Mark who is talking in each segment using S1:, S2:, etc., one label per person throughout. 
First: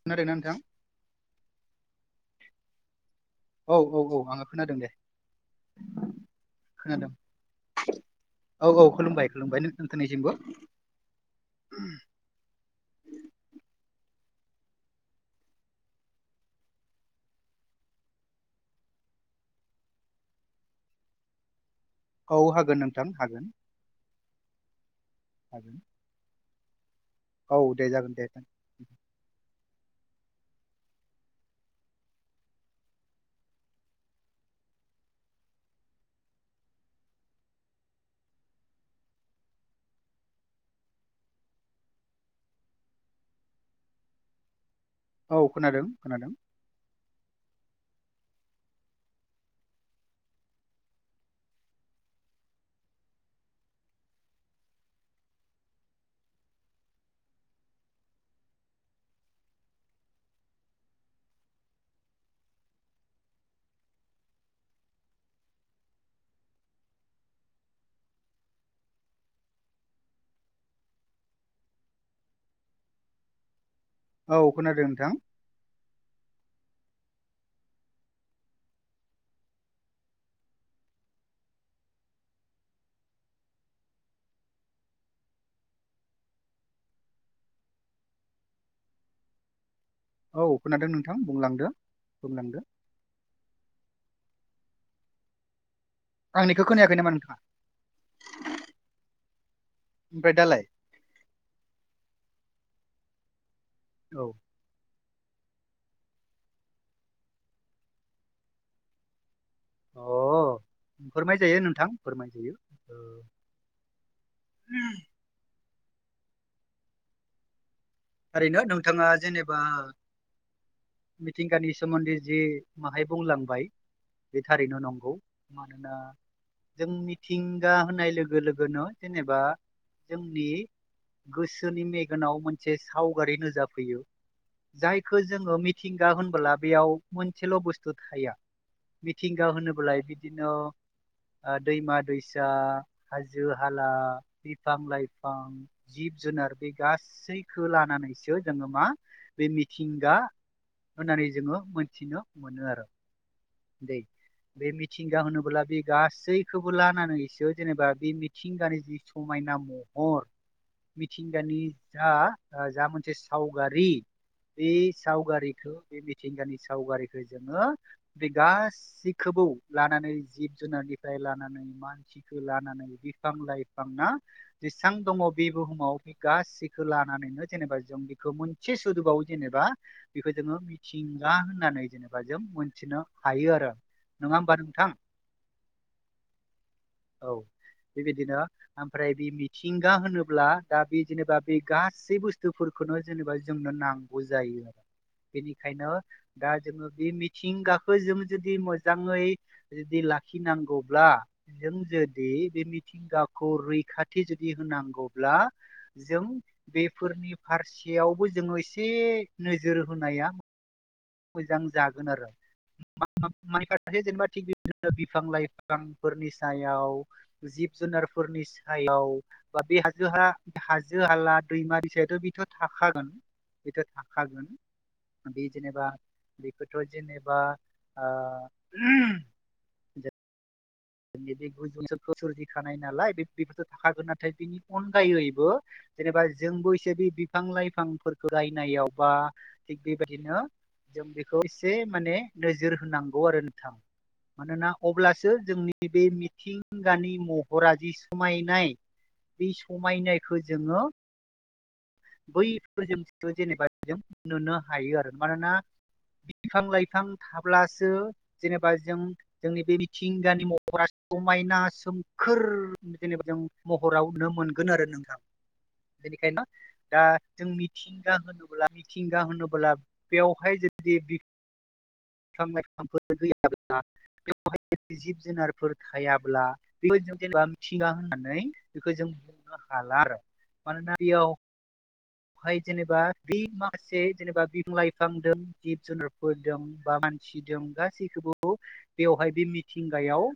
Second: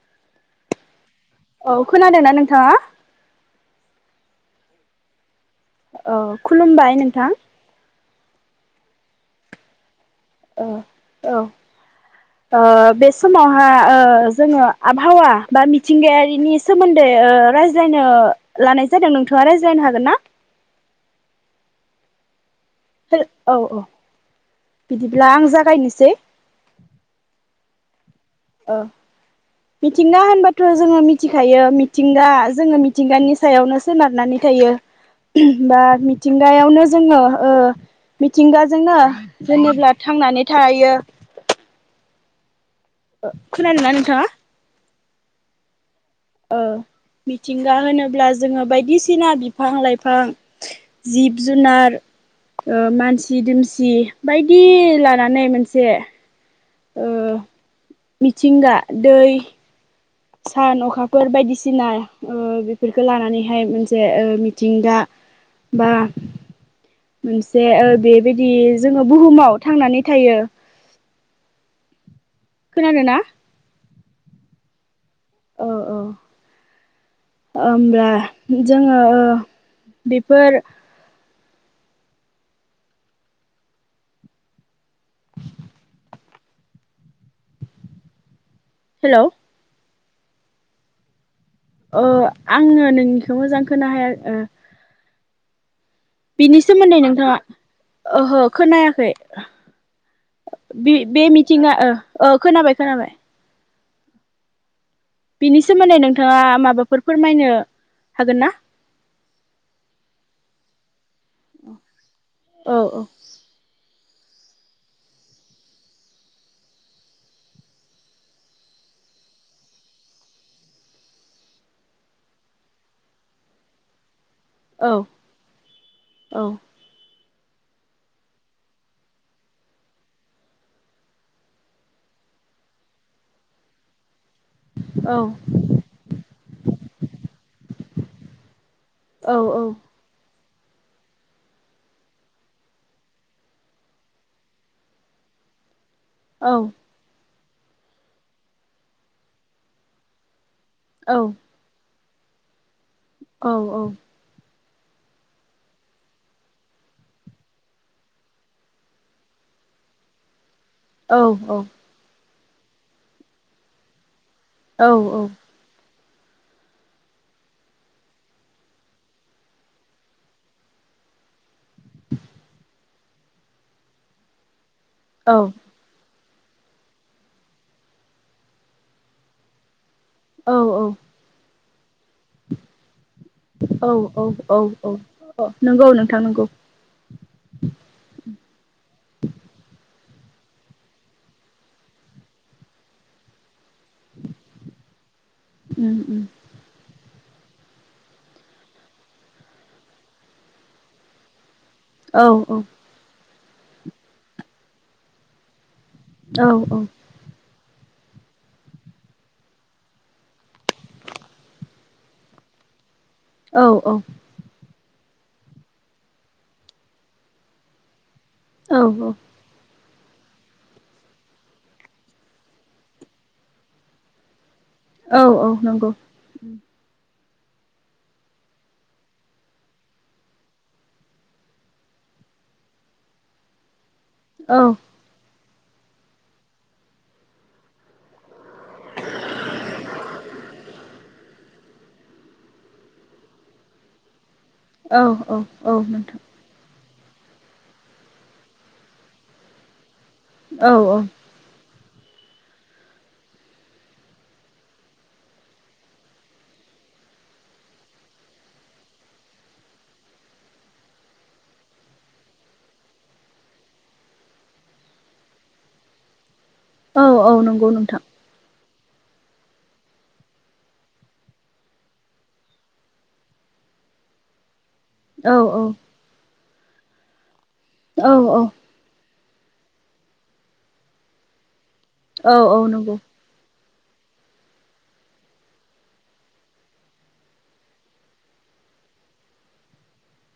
S1: खोनादों ना नोंथां?
S2: औ खोनादोंना नोंथाङा?
S1: औ औ औ आं खोनादों दे।
S2: अ खुलुमबाय
S1: खोनादों
S2: नोंथां।
S1: औ औ खुलुमबाय खुुमबाय लोगो नोंथां‌मोनिसिमबो।
S2: औ औ बे समावहा जोङो आबहावा बा मिथिंगायारिनि सोमोन्दै रायज्लायनो लानाय जादों नोंथाङा रायज्लाइनो हागोन ना?
S1: औ हागोन नोंथां हागोन।
S2: औ औ बिदिब्ला आं
S1: हागोन
S2: जागायनोसै
S1: औ दे जागोन दे।
S2: ओ मिथिंगा होनबाथ' जोङो मिथिखायो मिथिंगा जोङो मिथिंगानि सायावनो सोनारनानै थायो। बा मिथिंगायावनो जोङो मिथिंगाजोंनो जेनेब्ला थांनानै थायो। खोनादोंना नोंथाङा?
S1: औ खोनादों खोनादों।
S2: मिथिंगा होनोब्ला जोङो बायदिसिना बिफां -लाइफां जिब -जुनार मानसि दुमसि बायदि लानानै मोनसे मिथिंगा दै सान अखाफोर बायदिसिना बेफोरखौ लानानैहाय मोनसे मिथिंगा बा मोनसे बेबायदि जोङो बुहुमाव थांनानै थायो। [inaudible] खोनादोंना?
S1: औ खोनादों नोंथां।
S2: औ-औ। ओमब्ला जोङो बेफोर हेल'
S1: औ खोनादों नोंथां बुंला
S2: ओ आङो नोंनिखौ मोजां खोनायाखै। बिनि
S1: आंनिखौ खोनायाखै
S2: सोमोन्दै
S1: नामा
S2: नोंथाङा ओहो खोनायाखै।
S1: ओमफ्राय दालाय
S2: बे बे मिथिंगा ओ खोनाबाय खोनाबाय।
S1: औ
S2: बिनि सोमोन्दै नोंथाङा माबाफोर फोरमायनो हागोन ना?
S1: अ फोरमाय जायो नोंथां फोरमाय जायो
S2: औ
S1: औ [unintelligible] ओरैनो नोंथाङा जेनेबा मिथिंगानि सोमोन्दै जि माहाय बुंलांबाय बे थारैनो
S2: औ
S1: नंगौ मानोना जोंनि मिथिंगा होनाय लोगो लोगोनो जेनेबा जोंनि गोसोनि मेगनाव मोनसे सावगारि नोजाफैयो।
S2: औ
S1: जायखौ जोङो मिथिंगा होनबोला बेयाव मोनसेल' बुस्थु थाया।
S2: औ
S1: मिथिंगा होनोबोलाय बिदिनो दैमा-दैसा हाजो-हाला बिफां लाइफां जिब
S2: औ
S1: जुनार बे गासैखो लानानैसो जोङो मा बे मिथिंगा
S2: औ
S1: होननानै जोङो मोनथिनो मोनो आरो।
S2: औ औ
S1: दै बे मिथिंगा होनोबोला बे गासैखौबो लानानैसो जेनेबा बे मिथिंगानि जि समायना [inaudible] महर
S2: औ औ
S1: मिथिंगानि जा ओ जा मोनसे सावगारि बे सावगारिखौ बे मिथिंगानि सावगारिखौ जोङो बे गाससिखौबो लानानै जिब जुनारनिफ्राय लानानै मानसिखौ लानानै फां लाइफां ना जेसेबां दङ
S2: औ
S1: बे बुहुमाव गासैखौ लानानैनो जेनेबा जों बेखौ मोनसे सोदोबाव जेनेबा बेखौ जोङो मिथिंगा होननानै जेनेबा जों मोनथिनो हायो आरो
S2: औ औ
S1: नङा
S2: औ
S1: होमबा नोंथां?
S2: औ अ नंगौ नोंथां नंगौ।
S1: औ बेबायदिनो ओमफ्राय बे मिथिंगा होनोब्ला दा बे जेनेबा बे गासै बुस्थुफोरखौनो जेनेबा जोंनो नांगौ जायो बेनिखायनो
S2: उम उम
S1: दा जोङो बे मिथिंगा खो जों जुदि मोजाङै जुदि लाखिनांगौब्ला जों
S2: औ
S1: जुदि
S2: औ
S1: बे मिथिंगाखौ रैखाथि जुदि होनांगौब्ला जों बेफोरनि फारसेयावबो जोङो एसे नोजोर होनाया मोजां जागोन आरो
S2: औ
S1: [unintelligible] जेनेबा थिग बि दिनो बिफां लाइफांफोरनि सायाव जिब जुनार फोरनि
S2: औ
S1: सायाव बा बे जोंहा हाजो हाला दैमा दैसा इथ' बिथ' थाखागोन बिथ' थाखागोन।
S2: औ
S1: बे
S2: औ
S1: जेनेबा
S2: नंगौ।
S1: बेखौथ' जेनेबा ओ जोंनि बे [unintelligible] सोरजिखानाय नालाय बे [unintelligible] थाखागोन नाथाय बेनि
S2: औ
S1: अनगायैबो जेनेबा जोंबो एसे बि-बिफां लाइफांफोर गायनायाव बा थिग बेबायदिनो जों बेखौ इ से माने नोजोर होनांगौ आरो नोंथां मानोना
S2: औ
S1: अब्लासो
S2: औ औ
S1: जोंनि बे
S2: नोंथां
S1: मिथिंगानि महरा जि समायनाय बे समायनाय खो
S2: औ
S1: जोङो
S2: औ
S1: बैफोर जों बिखो जेनेबा जों नुनो हायो आरो मानोना बिफां लाइफां थाब्लासो जेनेबा जों जोंनि बे मिथिंगानि म हरा समायना सोमखोर जेनेबा जों महराव नुनो मोनगोन आरो नोंथां। बेनिखायनो दा
S2: औ औ
S1: जों
S2: नंगौ नोंथां
S1: मिथिंगा होनोब्ला मि थिंगा होनोब्ला बेवहाय जुदि बि फां लाइफांफोर गैयाब्ला बेहाय जिब
S2: औ औ
S1: जुनारफोर थायाब्ला बेखौ जों जेनेबा मिथिंगा
S2: औ औ
S1: होननानै बेखौ जों बुंनो हाला आरो मानोना बेयाव
S2: औ
S1: हाय
S2: नंगौ
S1: जेनेबा बै गा सै जेनेबा बिफां लाइफां दं जिब जुनारफोर दं बा मानसि दं गासैखौबो बेवहाय बे मिथिंगायाव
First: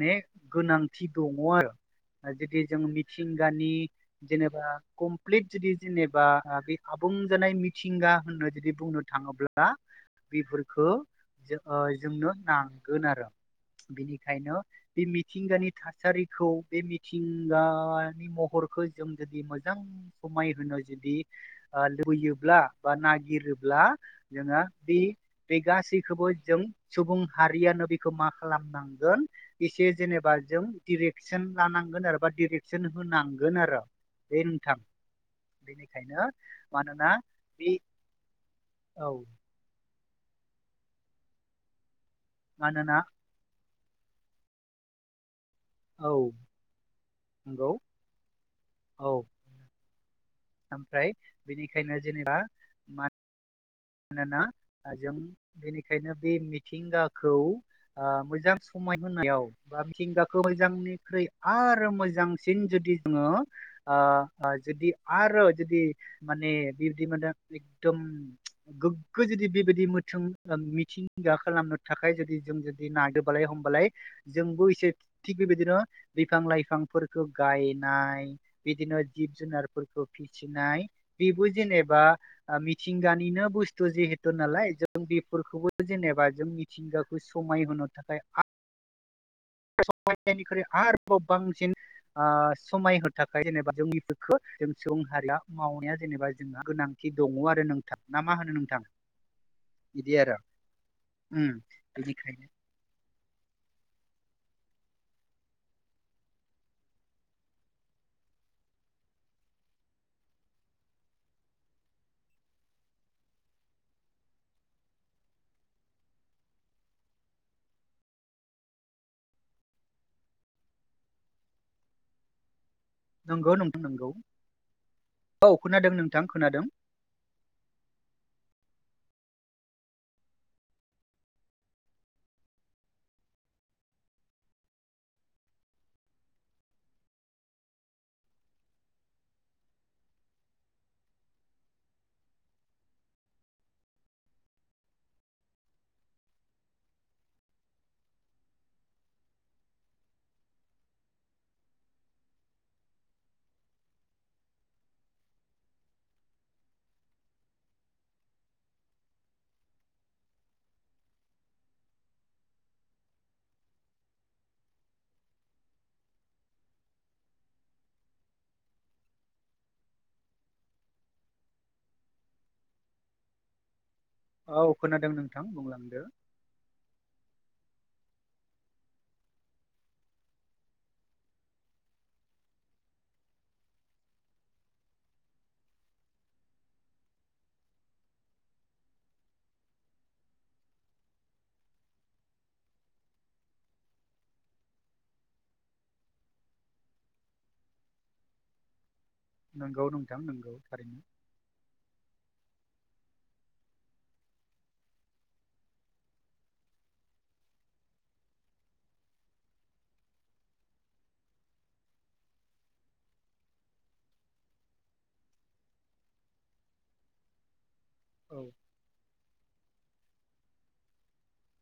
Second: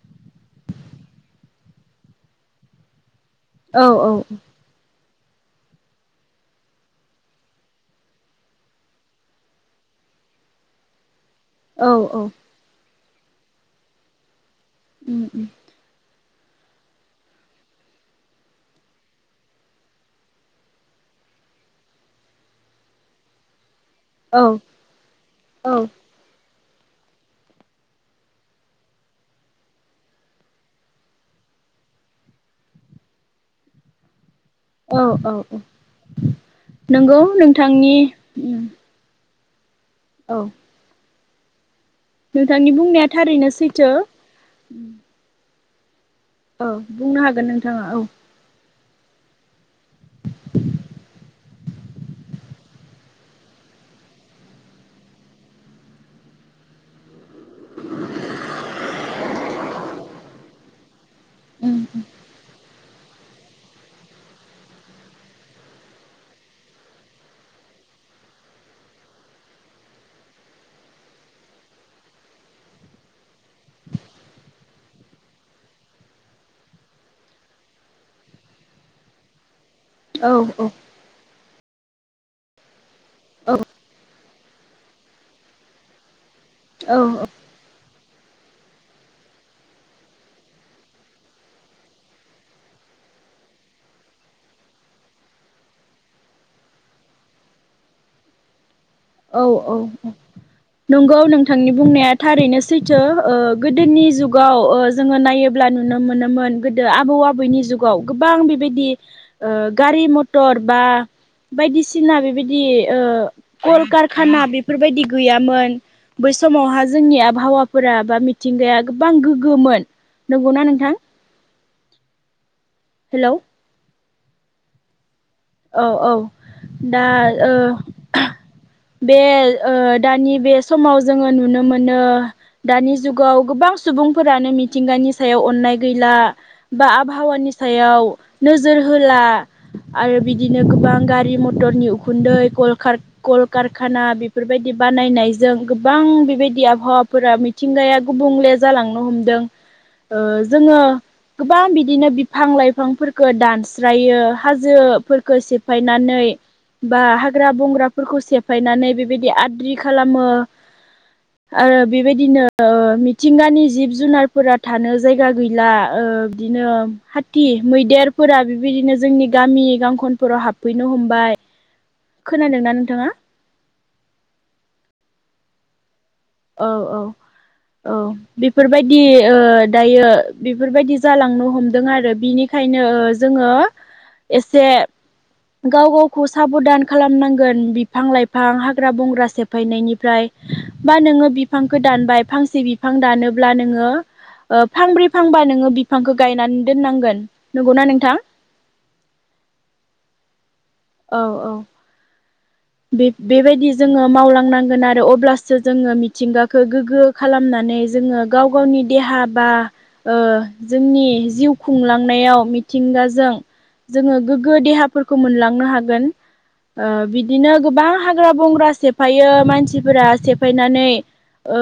S1: ने गोनांथि दङ आरो। ओ जुदि जों मिथिंगानि
S2: औ औ
S1: जेनेबा कमप्लिट जुदि जेनेबा ओ बे आबुं जानाय मिथिंगा होननो जुदि बुंनो थाङोब्ला बेफोरखो जो ओ
S2: औ औ
S1: जोंनो नांगोन आरो बिनिखायनो बे
S2: उम उम
S1: मिथिंगानि थासारि खौ बे मिथिंगा नि महरखौ जों जुदि मोजां समाय होनो जुदि ओ लुबैयोब्ला बा नागिरोब्ला
S2: औ
S1: जोङा बे बे
S2: औ
S1: गासैखोबो जों सुबुं हारियानो बेखौ मा खालामनांगोन एसे जेनेबा जों डिरेक्सन लानां गोन आरोबा डिरेकसन होनांगोन आरो। बे नोंथां
S2: औ औ।
S1: बेनिखायनो मानोना
S2: नंगौ
S1: बे
S2: नोंथांनि उम
S1: औ
S2: औ नोंथांनि
S1: मानोना
S2: बुंनाया थारैनो सैथो।
S1: औ
S2: औ बुंनो हागोन
S1: नंगौ
S2: नोंथाङा औ।
S1: औ ‌। ओमफ्राय बेनिखायनो जेनेबा मा नोना जों बेनिखायनो बे मिथिंगाखौ ओ मोजां स माय होनायाव बा मिथिंगाखौ मोजांनिख्रुइ
S2: उम
S1: आरो मोजांसिन जुदि जोङो ओ जुदि आरो जुदि माने बिबदि मोन्दों एकदम गोग्गो जुदि बेबायदि मोथों ओ मिथिंगा खालामनो थाखाय जुदि जों जुदि नादोबालाय हमबालाय जोंबो इसे थिग बिबेदिनो बिफां लाइफांफोरखौ गायनाय बेदिनो जिब जुनार फोरखो
S2: औ औ
S1: फिसिनाय बेबो जेनेबा ओ मिथिंगानिनो
S2: औ
S1: बुस्थु जिहे थ' नालाय जों बेफोरखौबो जेनेबा जों
S2: औ
S1: मिथिंगाखौ समायहोनो थाखाय आ [unintelligible] आरोबाव बांसिन आ समायहो थाखाय जेनेबा जोंनिखो जों सुबुं हारिया मावनाया जेनेबा जोंहा गोनां खि दङ' आरो नोंथां ना मा होनो नोंथां?
S2: औ औ औ
S1: बिदि आरो
S2: नंगौ
S1: उम
S2: नोंथांनि बुंनाया
S1: बिनिखायनो
S2: थारैनो सैथो ओ गोदोनि जुगाव ओ जोङो नायोब्ला नुनो मोनोमोन गोदो आबौ आबैनि जुगाव गोबां गोबां बेबायदि ओ गारि मथर बा बायदिसिना बेबायदि ओ कलकारखाना बेफोरबायदि गैयामोन बै समावहा जोंनि आबहावाफोरा बा मिथिंगाया गोबां गोग्गोमोन। नंगौना नोंथां? हेलौ
S1: नंगौ नोंथां नंगौ
S2: औ
S1: खोनादों
S2: औ
S1: नोंथां खोनादों
S2: दा ओ बे ओ दानि बे समाव जोङो नुनो मोनो दानि जुगाव गोबां सुबुं सुबुं फोरानो मिथिंगानि सायाव अननाय गैला बा आबहावानि सायाव नोजोर हो होला आरो बिदिनो गोबां गारि मटरनि उखुन्दै कलखार- कलकारखाना बेफोरबायदि बानायनाय जों गोबां बेबायदि आबहावाफोरा मिथिंगाया गुबुंले जालांनो हमदों। ओ‌ जोङो गोबां बिदिनो बिफां लाइफांफोरखौ दानस्रायो हाजो फोरखो‌ सेफायनानै बा हाग्रा बंग्राफोरखौ सेफायनानै बेबायदि आद्रि खालामो आरो बेबायदिनो मिथिंगानि जिब जुनारफोरा थानो जायगा गैला ओ ओ बिदिनो हाथि मैदेरफोरा बिबादिनो जोंनि गामि गंखो खनफोराव हाबफैनो हमबाय खोनादोंना नोंथाङा?
S1: औ खोनादों नोंथां बुंलांदो।
S2: औ औ औ बेफोरबायदि ओ दायो बेफोरबायदि जालांनो हमदों आरो बिनि खायनो ओ जोङो एसे गाव गावखौ साबधान खालामनांगोन बिफां लाइफां हाग्रा बंग्रा सेफायनायनिफ्राय बा नोङो बिफांखौ दानबाय फांसे बिफां दानोब्ला नोङो ओ फांब्रै फांबा नोङो बिफांखो गायनानै दोननांगोन नंगौना नोंथां?
S1: नोंगौ नोंथां नंगौ थारैनो।
S2: औ औ बेब-बेबायदि जोङो मावलांनांगोन आरो अब्लासो जोङो मिथिंगाखौ गोगो खालामना माने जोङो गाव गावनि देहा बा ओ जोंनि जिउ खुंलांनायाव मिथिंगाजों जोङो गोगगो देहाफोरखौ मोनलांनो हागोन ओ बिद दिनो गोबां हाग्रा
S1: औ
S2: बंग्रा सेफायो मानसिफोरा सेफायनानै ओ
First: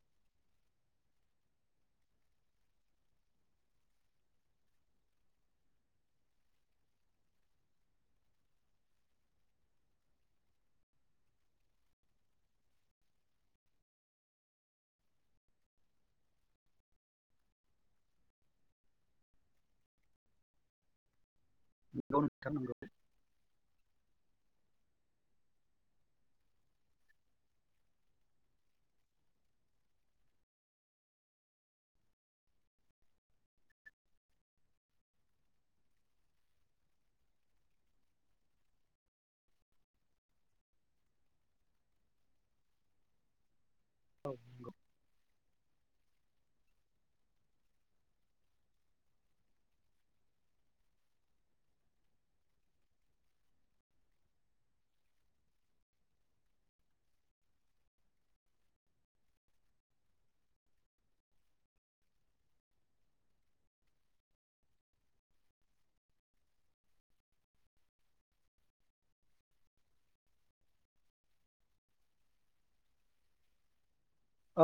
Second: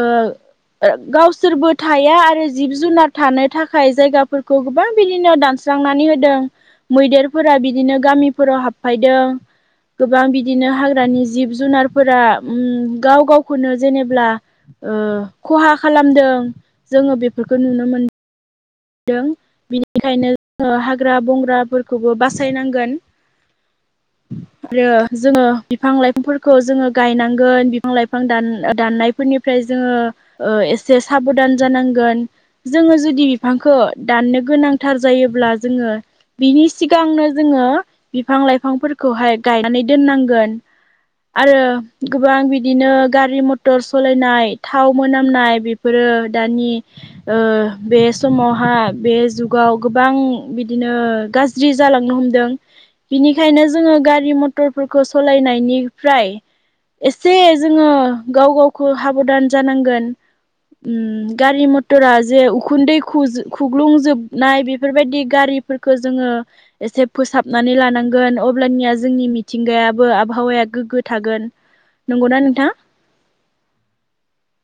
S2: ओ गावसोरबो थाया आरो जिब जुनार थानो थाखाय जायगाफोरखौ गोबां बिदिनो दानस स्रांनानै होदों मैदेरफोरा बिदिनो गामिफोराव हाबफायदों गोबां बिद बिदिनो हाग्रानि जिब जुनारफोरा उम गाव गावखौनो जेनेब्ला ओ खहा खालामदों जोङो बेफोरखौ नुनो मोन मोनदों बिनिखायनो जोङो हाग्रा बं ग्रा फोरखोबो
S1: नंगौ नोंथां नंगौ
S2: बासायनांगोन आरो जोङो बिफां लाइफांफोरखौ जोङो गायनांगोन बिफां लाइफां‌ दान-दाननायफोरनिफ्राय जों जोङो एसे साबदान जानांगोन जोङो जुदि बिफांखो दाननो गोनांथार जायोब्ला जोङो बिनि सिगांनो जोङो बिफां फां-लाइफांफोरखौहाय गायनानै दोननांगोन आरो गोबां बिदिनो गारि मथ टर
S1: औ
S2: सलायनाय थाव मोनामनाय बेफोरो दानि ओ बेस्ट समावहा बे जुगाव गोबां बिदिनो गाज्रि जालांनो हमदों बिनिखायनो जोङो गारि मटरफोरखौ सलायनायनिफ्राय एसे जोङो गाव गावखौ हाबदान जानांगोन उम गारि मथराजे उखुन्दै खुज खुग्लुंजोबनाय बेफोरबायदि गारिफोरखौ जोङो एसे फोसाबनानै लानां गोन अब्लानिया जोंनि मिथिंगायाबो आबहावाया गोग्गो थागोन नंगौना नोंथां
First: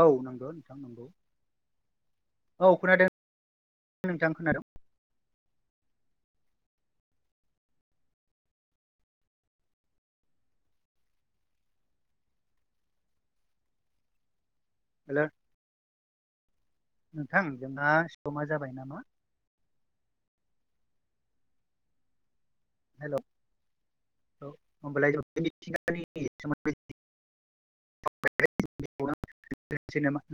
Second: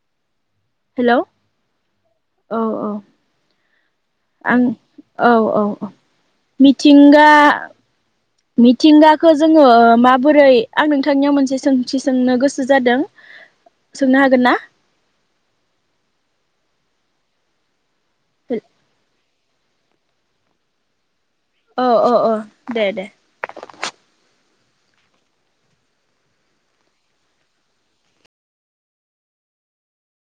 S1: औ नोगो नोंथां नंगौ
S2: हेलौ
S1: औ खोनादों नोंथां
S2: आं
S1: खोनादों
S2: औ औ औ मिथिंगा मिथिंगाखौ जोङो ओ माबोरै आं नोंथांनियाव मोनसे सोंथि सोंनो गोसो जादों सोंनो हागोन ना
S1: हेलौ नोंथां जोंना समा
S2: हेल'
S1: जाबाय नामा
S2: ओ ओ ओ दे दे दे
S1: औ होनबालाय [unintelligible] [unintelligible] दोनसै नामा